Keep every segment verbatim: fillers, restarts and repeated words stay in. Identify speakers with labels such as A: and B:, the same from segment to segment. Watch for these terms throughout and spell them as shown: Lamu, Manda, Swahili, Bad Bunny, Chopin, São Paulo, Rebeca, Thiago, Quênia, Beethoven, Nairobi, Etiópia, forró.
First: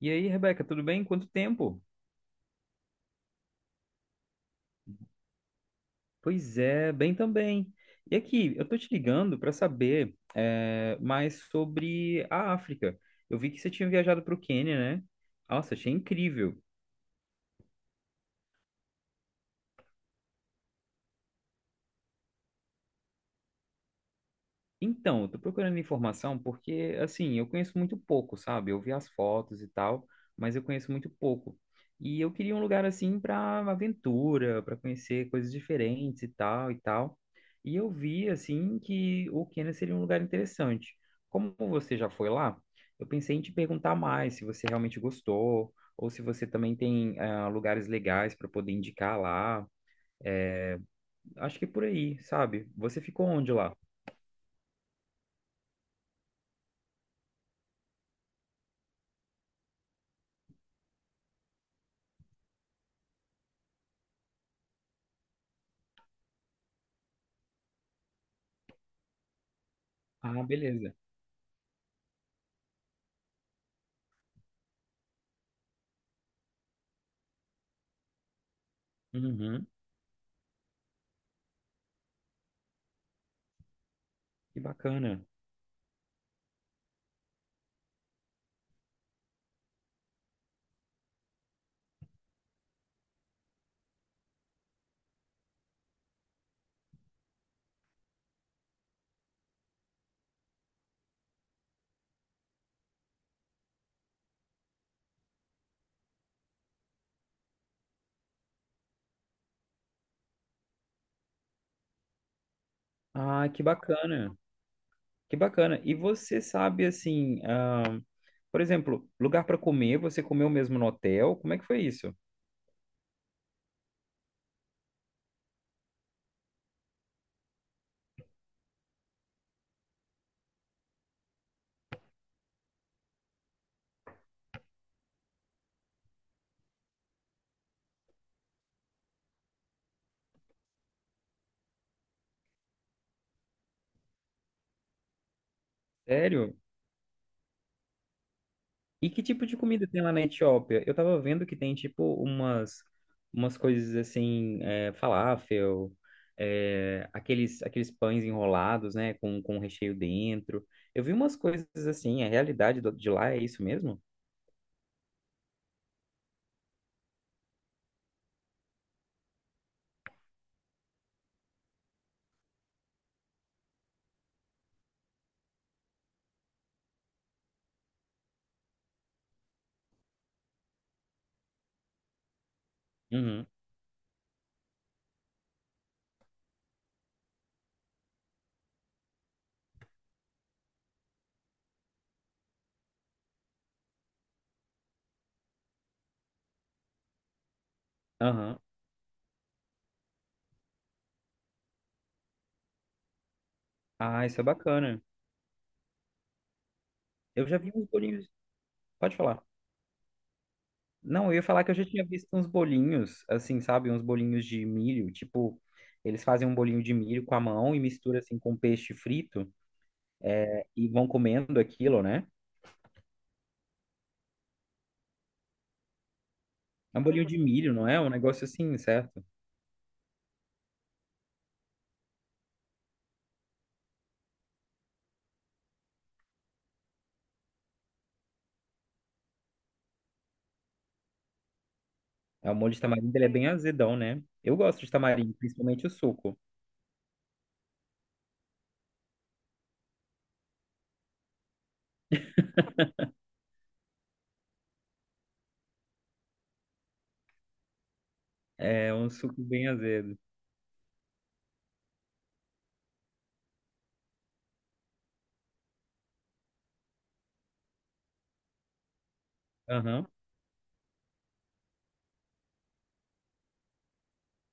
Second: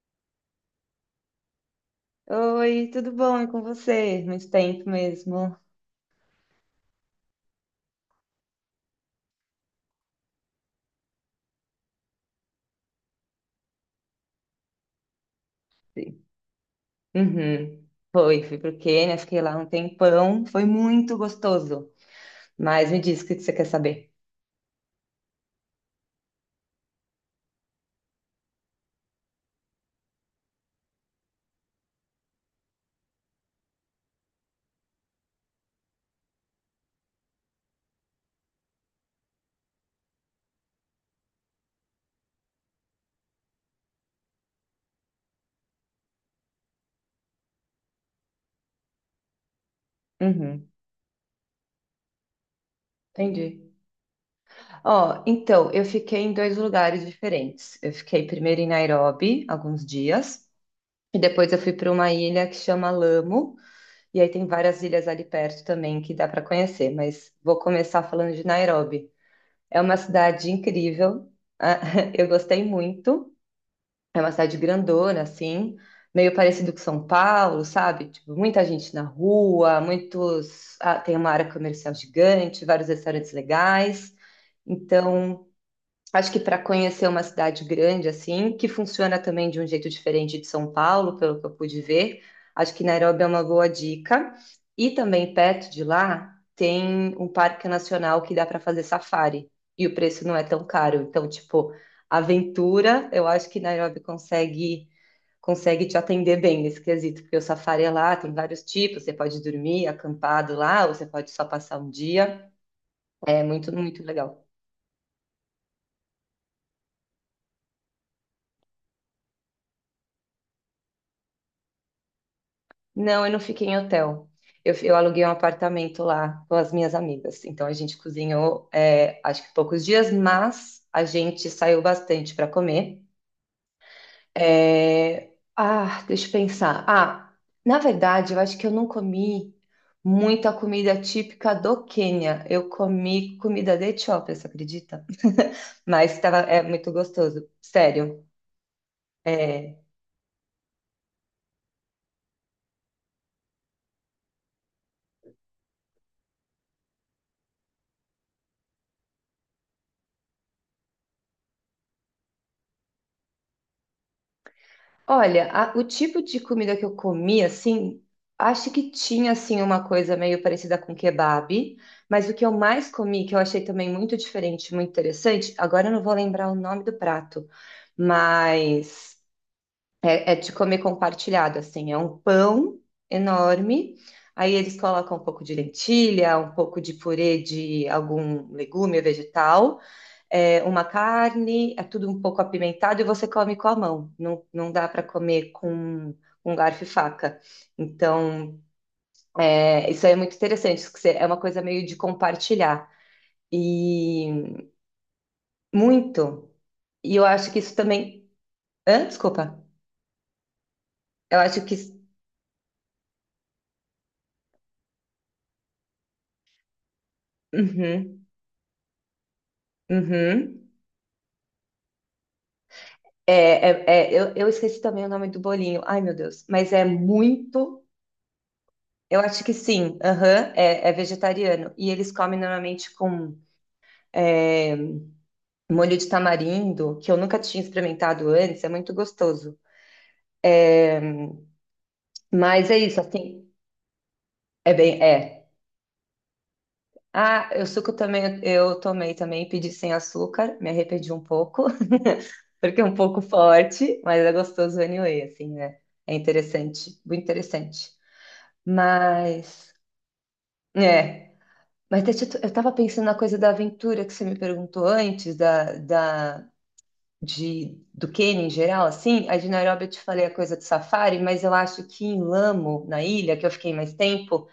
A: E aí, Rebeca, tudo bem? Quanto tempo?
B: Oi, tudo bom? E com você? Muito tempo mesmo.
A: Pois é, bem também. E aqui, eu tô te ligando para saber é, mais sobre a África. Eu vi que você tinha viajado para o Quênia, né? Nossa, achei
B: Sim.
A: incrível.
B: Uhum. Foi, fui pro Quênia, fiquei lá um tempão, foi muito gostoso. Mas me diz o que que você quer saber.
A: Então, eu tô procurando informação porque, assim, eu conheço muito pouco, sabe? Eu vi as fotos e tal, mas eu conheço muito pouco. E eu queria um lugar assim para aventura, para conhecer coisas diferentes e tal e tal. E eu vi assim que o Quênia seria um lugar interessante. Como você já foi lá, eu pensei em te perguntar mais se você realmente gostou ou se você também tem ah, lugares legais para poder indicar lá.
B: Uhum,
A: Acho que é por aí, sabe? Você ficou onde
B: entendi.
A: lá?
B: Ó, então, eu fiquei em dois lugares diferentes. Eu fiquei primeiro em Nairobi, alguns dias, e depois eu fui para uma ilha que chama Lamu, e aí tem várias ilhas ali perto também que dá para conhecer, mas vou começar falando de Nairobi. É uma
A: Ah,
B: cidade
A: beleza.
B: incrível, eu gostei muito. É uma cidade grandona, assim, meio parecido com São Paulo, sabe? Tipo, muita gente na
A: Uhum.
B: rua, muitos. ah, tem uma área comercial gigante, vários restaurantes legais.
A: Que bacana.
B: Então, acho que para conhecer uma cidade grande assim, que funciona também de um jeito diferente de São Paulo, pelo que eu pude ver, acho que Nairobi é uma boa dica. E também perto de lá tem um parque nacional que dá para fazer safari e o preço não é tão caro. Então, tipo, aventura, eu acho que Nairobi consegue consegue te atender bem nesse quesito, porque o safari é lá, tem vários tipos, você pode dormir acampado lá, ou você pode só passar um dia. É
A: Ah, que
B: muito, muito
A: bacana.
B: legal.
A: Que bacana. E você sabe, assim, ah, por exemplo, lugar para comer, você comeu mesmo no hotel? Como é que foi isso?
B: Não, eu não fiquei em hotel. Eu, eu aluguei um apartamento lá com as minhas amigas. Então a gente cozinhou, é, acho que poucos dias, mas a gente saiu bastante para comer. É, Ah, deixa eu pensar. Ah, na verdade, eu acho que eu não comi muita comida típica do Quênia. Eu comi comida da Etiópia, você acredita? Mas tava,
A: Sério?
B: é muito gostoso, sério.
A: E que tipo de
B: é,
A: comida tem lá na Etiópia? Eu tava vendo que tem, tipo, umas, umas coisas assim, é, falafel, é, aqueles, aqueles pães enrolados, né, com, com recheio dentro. Eu vi umas coisas assim, a realidade do- de lá é isso mesmo?
B: Olha, a- o tipo de comida que eu comi, assim, acho que tinha, assim, uma coisa meio parecida com kebab, mas o que eu mais comi, que eu achei também muito diferente, muito interessante, agora eu não vou lembrar o nome do prato, mas é, é de comer compartilhado, assim, é um pão
A: Uhum.
B: enorme, aí eles colocam um pouco de lentilha, um pouco de purê de algum legume ou vegetal, é, uma carne, é tudo um pouco apimentado e você come com a mão. Não, não dá para comer com um garfo e faca. Então,
A: Aham.
B: é, isso aí é muito interessante, isso que você- é uma coisa meio de compartilhar.
A: Ah, isso é
B: E
A: bacana.
B: muito. E eu
A: Eu
B: acho
A: já
B: que
A: vi
B: isso
A: uns bolinhos.
B: também. Hã?
A: Pode falar.
B: Desculpa.
A: Não, eu
B: Eu
A: ia
B: acho
A: falar que
B: que.
A: eu já
B: Isso-
A: tinha visto uns bolinhos, assim, sabe? Uns bolinhos de milho, tipo, eles fazem um bolinho de milho com a mão e mistura
B: Uhum,
A: assim com peixe frito,
B: uhum.
A: é, e vão comendo aquilo, né?
B: É, é, é, eu, eu esqueci também o nome do bolinho. Ai, meu Deus. Mas é
A: É um bolinho de milho,
B: muito.
A: não é? É um negócio assim,
B: Eu
A: certo?
B: acho que sim. Aham, é, é vegetariano. E eles comem normalmente com é, molho de tamarindo, que eu nunca tinha experimentado antes, é muito gostoso. É,
A: É o
B: mas
A: molho
B: é
A: de
B: isso,
A: tamarindo, ele é bem
B: assim,
A: azedão, né? Eu
B: é
A: gosto de
B: bem,
A: tamarindo,
B: é.
A: principalmente o suco.
B: Ah, o suco também, eu tomei também, pedi sem açúcar, me arrependi um pouco, porque é um pouco forte, mas é gostoso anyway, assim, né? É interessante, muito interessante.
A: É um suco bem
B: Mas,
A: azedo.
B: é, mas deixa eu eu tava pensando na coisa da aventura que você me perguntou antes, da, da, de, do Quênia em geral, assim, a de Nairobi eu te
A: Aham.
B: falei a coisa do safari, mas eu acho que em Lamo, na ilha, que eu fiquei mais tempo,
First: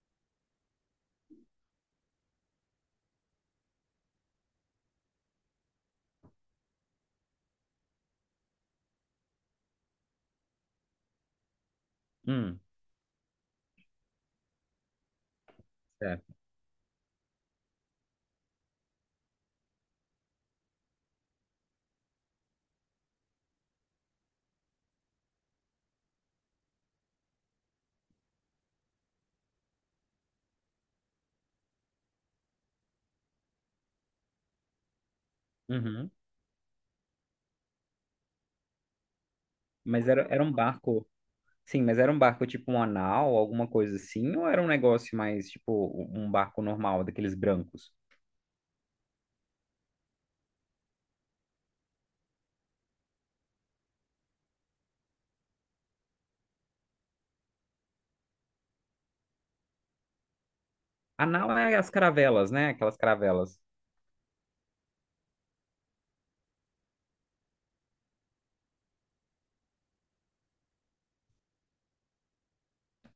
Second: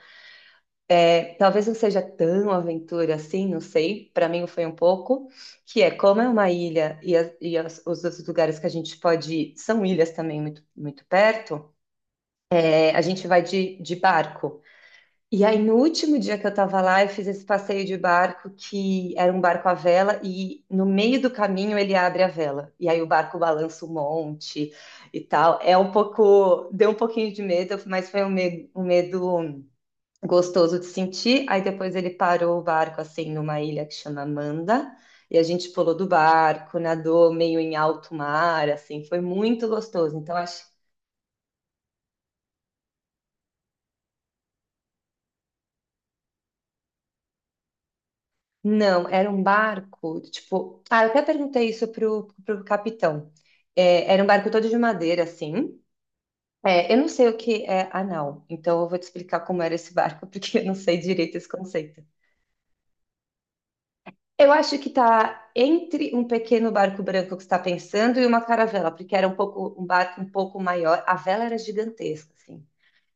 B: é, talvez não seja tão aventura assim, não sei, para mim foi um pouco, que é como é uma ilha e, as- e as- os outros lugares que a gente pode ir são ilhas também muito, muito perto,
A: Hum,
B: é, a gente vai de, de barco. E aí, no último
A: certo.
B: dia que eu tava lá, eu fiz esse passeio de barco que era um barco à vela e no meio do caminho ele abre a vela. E aí o barco balança um monte e tal. É um pouco, deu um pouquinho de medo, mas foi um medo, um medo gostoso de sentir. Aí depois ele parou o barco assim numa ilha que chama Manda e a gente pulou do
A: Uhum.
B: barco, nadou meio em alto mar, assim, foi muito
A: Mas
B: gostoso.
A: era,
B: Então
A: era um
B: acho.
A: barco, sim, mas era um barco tipo um anal, alguma coisa assim, ou era um negócio mais tipo um barco normal, daqueles brancos?
B: Não, era um barco, tipo, ah, eu até perguntei isso pro, pro capitão. É, era um barco todo de madeira, assim. É, eu não sei o que é anal, então eu vou te explicar como era esse barco, porque eu não sei
A: A
B: direito esse
A: nau é as
B: conceito.
A: caravelas, né? Aquelas caravelas.
B: Eu acho que tá entre um pequeno barco branco que você está pensando e uma caravela, porque era um pouco um barco um pouco maior. A vela era gigantesca, assim.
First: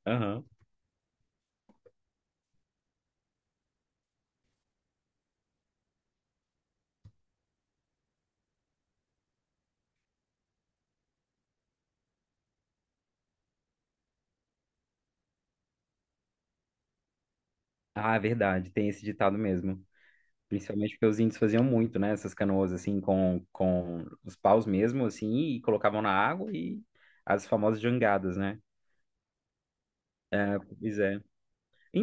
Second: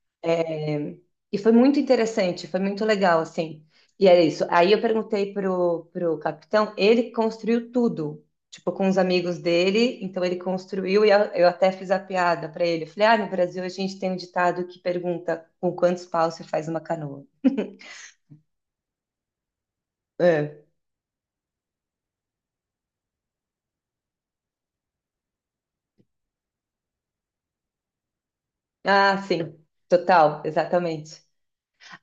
A: Aham.
B: É, e foi muito interessante, foi muito legal, assim. E era isso. Aí eu perguntei pro, pro capitão, ele construiu tudo, tipo, com os amigos dele. Então ele construiu e eu, eu até fiz a piada para ele. Eu falei, ah, no Brasil a gente tem um ditado que pergunta com quantos paus se faz uma canoa.
A: Ah, é verdade, tem esse ditado mesmo.
B: É.
A: Principalmente porque os índios faziam muito, né? Essas canoas, assim, com, com os paus mesmo, assim, e colocavam na água e as famosas jangadas, né?
B: Ah, sim, total,
A: É, pois é.
B: exatamente.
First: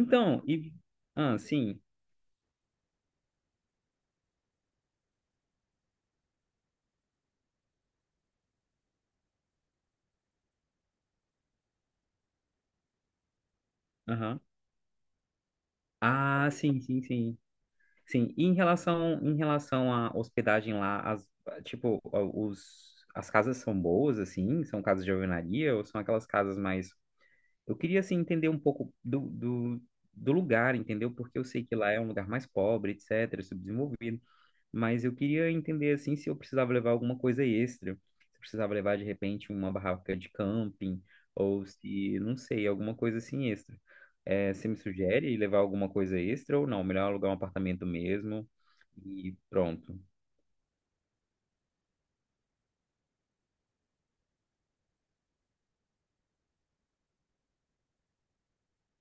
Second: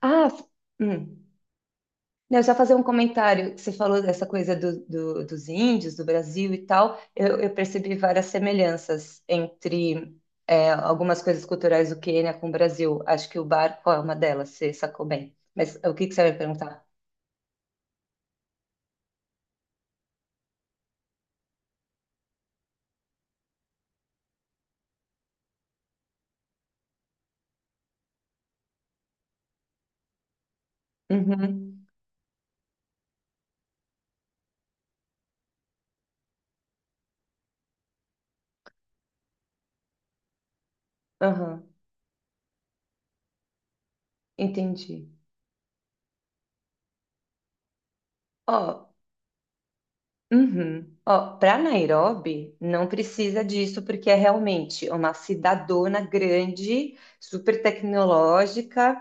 B: Ah,
A: e...
B: hum.
A: Ah, sim.
B: Não, só fazer um comentário. Que você falou dessa coisa do, do- dos índios, do Brasil e tal. Eu, eu percebi várias semelhanças entre é, algumas coisas culturais do Quênia com o Brasil. Acho que o barco é uma
A: Aham.
B: delas, você sacou bem. Mas o que que você vai
A: Ah, sim,
B: perguntar?
A: sim, sim. Sim, e em relação, em relação à hospedagem lá, as, tipo, os, as casas são boas, assim? São casas de alvenaria ou são aquelas casas mais. Eu queria, assim, entender um pouco do, do, do lugar, entendeu? Porque eu sei que
B: Uhum,
A: lá é um lugar mais pobre, etcétera, subdesenvolvido. Mas eu queria entender, assim, se eu precisava levar alguma coisa extra. Se eu precisava levar, de repente, uma barraca de camping,
B: aham,
A: ou se, não sei, alguma coisa assim extra. Eh, você me
B: entendi.
A: sugere levar alguma coisa extra ou não? Melhor alugar um apartamento mesmo
B: Ó,
A: e pronto.
B: uhum. Ó, para Nairobi, não precisa disso, porque é realmente uma cidadona grande, super tecnológica,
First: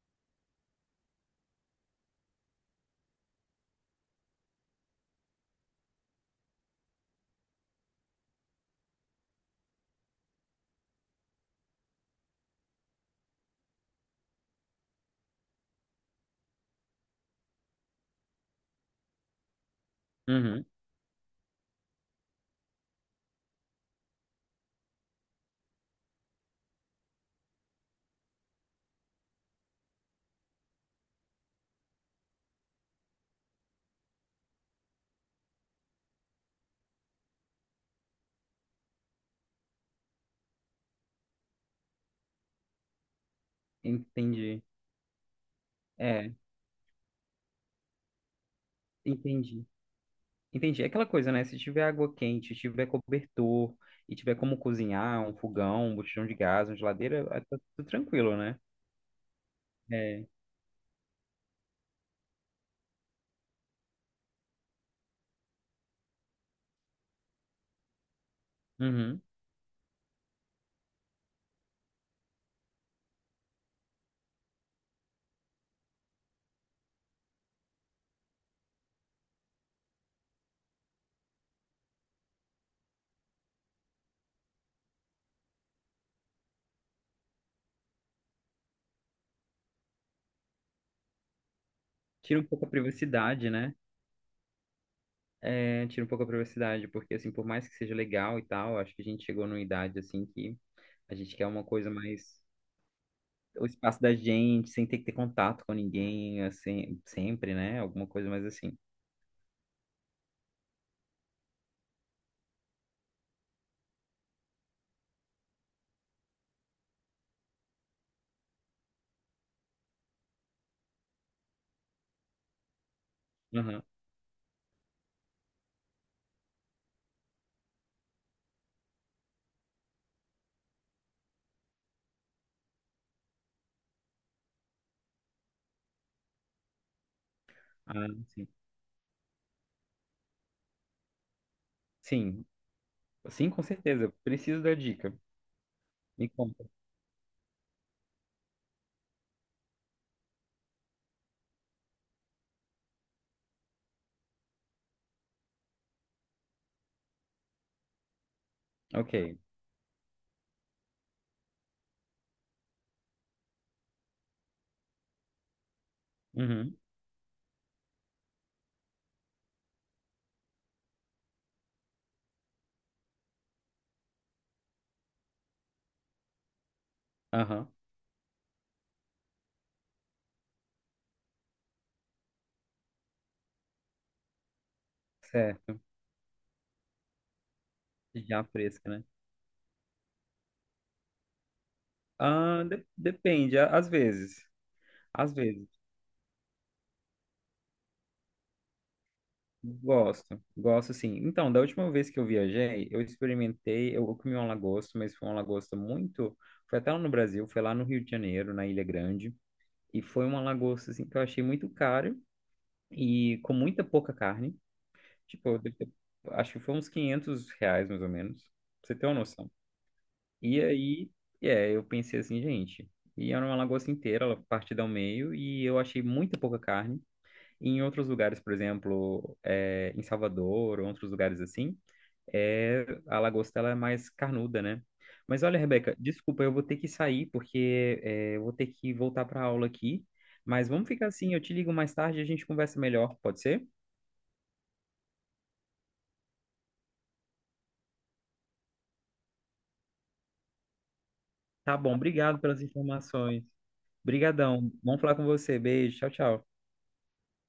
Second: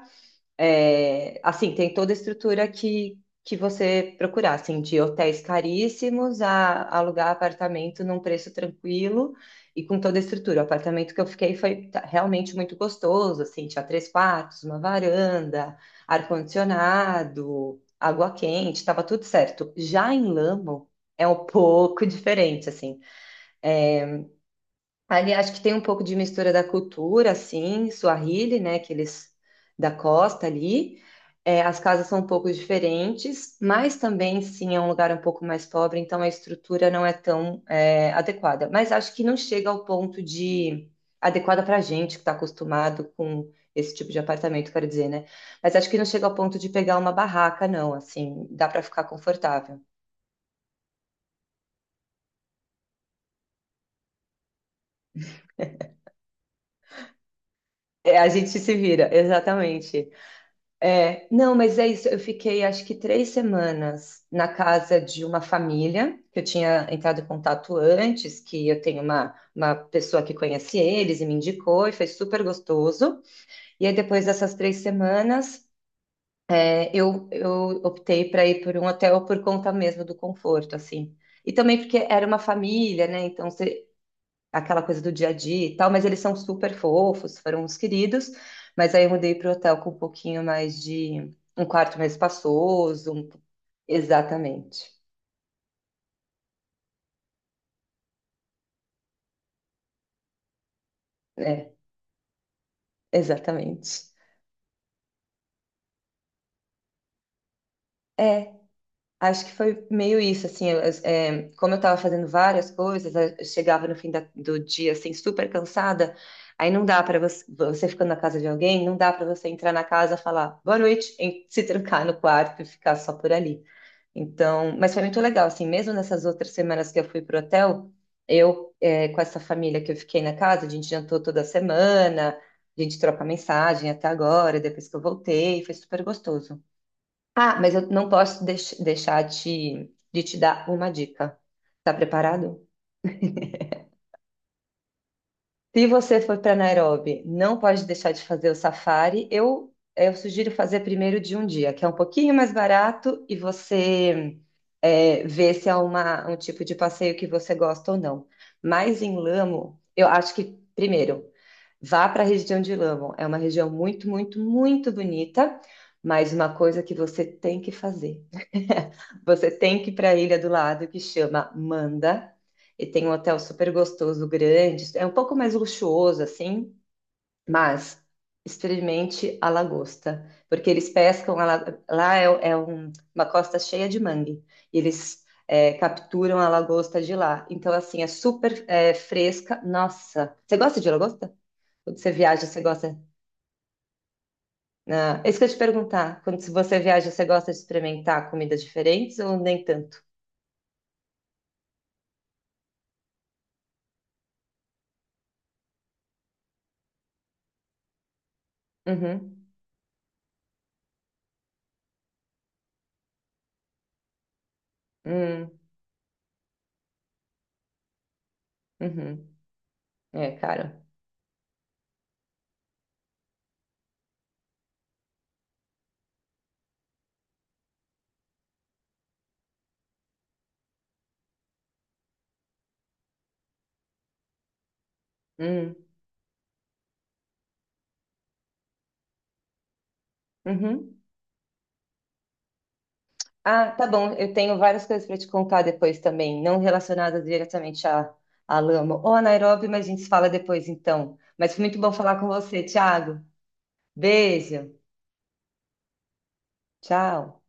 B: é, assim, tem toda a estrutura que, que você procurar, assim, de hotéis caríssimos a alugar apartamento num preço tranquilo e com toda a estrutura. O apartamento que eu fiquei foi ta- realmente muito gostoso, assim, tinha três quartos, uma varanda, ar-condicionado, água quente, estava tudo certo. Já em
A: Uhum,
B: Lamo é um pouco diferente, assim, ali acho que tem um pouco de mistura da cultura, assim, Swahili, né, que eles da costa ali. É, as casas são um pouco diferentes, mas também, sim, é um lugar um pouco mais pobre, então a estrutura não é tão é, adequada. Mas acho que não chega ao ponto de adequada para a gente que está acostumado com esse tipo de
A: entendi.
B: apartamento, quero dizer, né? Mas acho que não chega
A: É,
B: ao ponto de pegar uma barraca, não. Assim, dá para ficar
A: entendi.
B: confortável.
A: Entendi. É aquela coisa, né? Se tiver água quente, tiver cobertor e tiver como cozinhar, um fogão, um botijão de gás, uma geladeira, é, tá tudo
B: É, a
A: tranquilo,
B: gente
A: né?
B: se vira, exatamente.
A: É.
B: É, não, mas é isso. Eu fiquei acho que três semanas na casa de uma família que eu tinha entrado em contato antes, que eu tenho
A: Uhum.
B: uma, uma pessoa que conhece eles e me indicou, e foi super gostoso. E aí, depois dessas três semanas, é, eu, eu optei para ir por um hotel por conta mesmo do conforto, assim. E também porque era uma família, né? Então, aquela coisa do dia a dia e tal, mas eles são super fofos, foram uns queridos. Mas aí eu mudei para o hotel com um pouquinho mais de um quarto mais
A: Tira um pouco a
B: espaçoso. um-
A: privacidade, né?
B: Exatamente.
A: É, tira um pouco a privacidade, porque assim, por mais que seja legal e tal, acho que a gente chegou numa idade assim que a gente quer uma
B: É,
A: coisa mais o espaço
B: exatamente.
A: da gente, sem ter que ter contato com ninguém, assim, sempre, né? Alguma coisa mais
B: É,
A: assim.
B: acho que foi meio isso, assim, eu- é, como eu estava fazendo várias coisas, eu chegava no fim da- do dia, assim, super cansada, aí não dá para você, você ficando na casa de alguém, não dá para você entrar na casa, falar boa noite, e se trancar no quarto e ficar só por ali.
A: Uhum.
B: Então, mas foi muito legal, assim, mesmo nessas outras semanas que eu fui pro hotel, eu, eh, com essa família que eu fiquei na casa, a gente jantou toda semana, a gente troca mensagem até agora, depois que eu voltei, foi super gostoso. Ah, mas eu
A: Ah,
B: não posso
A: sim.
B: deix- deixar de, de te dar uma dica. Tá
A: Sim,
B: preparado?
A: sim, com certeza. Preciso da dica.
B: Se você
A: Me
B: for para
A: conta.
B: Nairobi, não pode deixar de fazer o safari. Eu, eu sugiro fazer primeiro de um dia, que é um pouquinho mais barato e você é, vê se é uma, um tipo de passeio que você gosta ou não. Mas em
A: Ok.
B: Lamo, eu acho que, primeiro, vá para a região de Lamo. É uma região muito, muito, muito bonita, mas uma
A: Uhum.
B: coisa que você tem que fazer. Você tem que ir para a ilha do lado, que chama Manda. E tem um hotel super gostoso, grande. É um pouco mais luxuoso, assim,
A: Aham.
B: mas experimente a lagosta, porque eles pescam a la- lá é, é um- uma costa cheia de mangue. E eles é,
A: Certo.
B: capturam a lagosta de lá. Então, assim, é
A: Já
B: super
A: fresca,
B: é,
A: né?
B: fresca. Nossa, você gosta de lagosta? Quando você viaja, você
A: Ah, de-
B: gosta?
A: depende, a- às vezes.
B: Ah, é
A: Às
B: isso que eu ia te
A: vezes.
B: perguntar. Quando se você viaja, você gosta de experimentar comidas diferentes ou nem tanto?
A: Gosto, gosto sim. Então, da última vez que eu viajei, eu experimentei, eu comi um lagosta, mas foi um lagosta muito. Foi até lá no Brasil, foi lá no Rio de Janeiro, na Ilha Grande,
B: Uhum.
A: e foi uma lagosta assim que eu achei muito caro e com muita pouca carne. Tipo,
B: Hum,
A: eu devo ter- acho que foi uns quinhentos reais mais ou menos. Pra você ter uma
B: uhum.
A: noção.
B: É,
A: E
B: cara.
A: aí, é, eu pensei assim, gente, e era uma lagosta inteira, ela partida ao meio, e eu achei muito pouca carne. E em outros lugares, por exemplo, é, em Salvador, ou outros lugares assim, é, a lagosta ela é mais carnuda, né? Mas olha,
B: Hum,
A: Rebeca, desculpa, eu vou ter que sair, porque é, eu vou ter que voltar para aula aqui. Mas vamos
B: uhum.
A: ficar assim, eu te ligo mais tarde e a gente conversa melhor, pode ser?
B: Ah, tá bom. Eu tenho várias coisas para te contar depois também, não relacionadas diretamente a, a Lama ou a Nairobi, mas a gente se fala depois então. Mas foi
A: Tá
B: muito bom
A: bom,
B: falar com
A: obrigado pelas
B: você, Thiago.
A: informações. Obrigadão,
B: Beijo.
A: vamos falar com você. Beijo, tchau, tchau.
B: Tchau.